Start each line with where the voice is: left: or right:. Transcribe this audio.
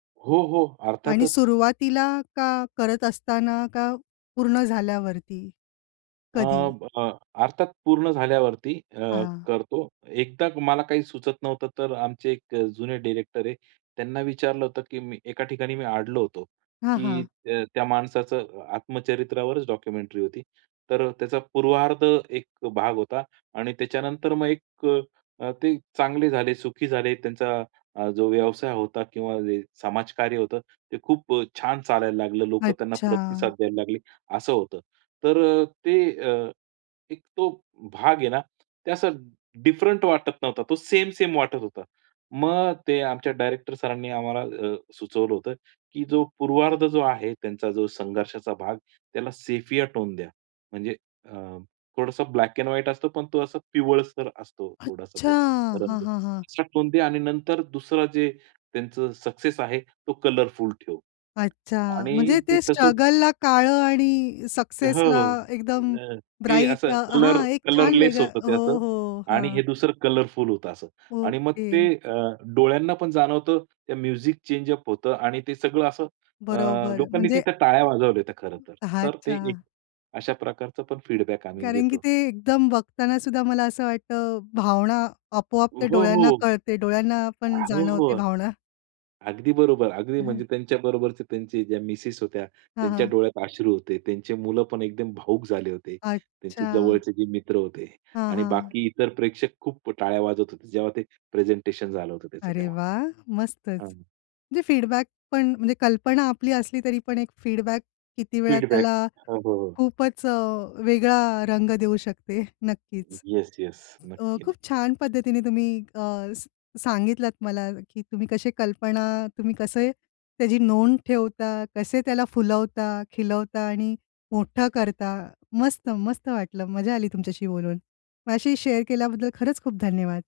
right: हो, हो.
left: आणि
right: अर्थातच.
left: सुरुवातीला का? करत असतांना का? पूर्ण झाल्यावरती?
right: अ,
left: कधी?
right: ब अ, अर्थात पूर्ण झाल्यावरती, अ,
left: हां.
right: करतो. एकदा मला काही सुचत नव्हतं तर आमचे एक जुने डायरेक्टर आहे. त्यांना विचारलं होतं की मी एका ठिकाणी मी अडलो होतो.
left: हां,
right: की
left: हां.
right: अ, त्या माणसाचं आत्मचरित्रावरच डॉक्युमेंटरी होती. तर त्याचा पूर्वार्ध एक भाग होता आणि त्याच्यानंतर मग एक अ, ते चांगले झाले, सुखी झाले, त्यांचा अ, जो व्यवसाय होता किंवा समाजकार्य होतं ते खूप छान चालायला लागलं. लोकं त्यांना
left: अच्छा!
right: प्रतिसाद द्यायला लागले. असं होतं. तर अ, ते अ, एक तो भाग आहे ना, ते असा डिफरंट वाटत नव्हता. तो सेम-सेम वाटत होता. मग ते आमच्या डायरेक्टर सरांनी आम्हाला अ, सुचवलं होतं की "जो पूर्वार्ध जो आहे त्यांचा जो संघर्षाचा भाग त्याला सेफिया टोन द्या. म्हणजे अ, थोडासा ब्लॅक एंड व्हाईट असतो पण तो असा पिवळसर असतो थोडासा
left: अच्छा!
right: तो रंग.
left: हां, हां, हां.
right: "सेफिया टोन द्या. आणि नंतर दुसरा जे त्यांचं सक्सेस आहे तो कलरफुल ठेव."
left: अच्छा.
right: आणि
left: म्हणजे
right: ते
left: ते
right: तसंच
left: स्ट्रगलला काळं आणि
right: हो,
left: सक्सेसला
right: हो.
left: एकदम
right: अ, ते
left: ब्राइट
right: असं
left: अ,
right: कलर
left: हां. एक छान
right: कलरलेस
left: वेगळं.
right: होतं ते असं
left: हो, हो.
right: आणि हे
left: हां.
right: दुसरं कलरफुल होतं असं. आणि मग ते
left: ओके.
right: अ, डोळ्यांना पण जाणवतं ते म्युझिक चेंज अप होतं आणि ते सगळं असं अ,
left: बरोबर
right: लोकांनी
left: म्हणजे.
right: तिथं टाळ्या वाजवल्या होत्या खरंतर. तर ते
left: अच्छा.
right: एक अशा प्रकारचं पण फीडबॅक आम्ही
left: कारण की
right: घेतो.
left: ते एकदम बघतांना सुद्धा मला असं वाटतं, भावना आपोआप
right: हो,
left: ते डोळ्यांना
right: हो.
left: कळते, डोळ्यांना पण
right: हो,
left: जाणवते
right: हो.
left: भावना.
right: अगदी बरोबर. अगदी
left: हं.
right: म्हणजे त्यांच्या बरोबरचे त्यांचे ज्या मिसेस होत्या,
left: हां,
right: त्यांच्या
left: हां.
right: डोळ्यात अश्रू होते. त्यांची मुलं पण एकदम भावुक झाले होते. त्यांचे
left: अच्छा.
right: जवळचे जे मित्र होते
left: हां,
right: आणि
left: हां.
right: बाकी इतर प्रेक्षक खूप टाळ्या वाजवत होते. जेव्हा ते प्रेझेंटेशन झालं होतं त्याचं
left: अरे
right: तेव्हा.
left: वाह! मस्तच
right: हां
left: म्हणजे फीडबॅक पण म्हणजे कल्पना आपली असली तरी पण एक फीडबॅक किती वेळा
right: फीडबॅक
left: त्याला,
right: हो, हो, हो.
left: खूपच अ, वेगळा रंग देऊ शकते नक्कीच.
right: Yes, yes.
left: अ,
right: नक्की, नक्की.
left: खूप छान पद्धतीने तुम्ही अ, स सांगितलात मला की तुम्ही कसे कल्पना तुम्ही कसे त्याची नोंद ठेवता, कसे त्याला फुलवता, खिलवता आणि मोठं करता. मस्त-मस्त वाटलं. मजा आली तुमच्याशी बोलून. माझ्याशी शेअर केल्याबद्दल खरंच खूप धन्यवाद.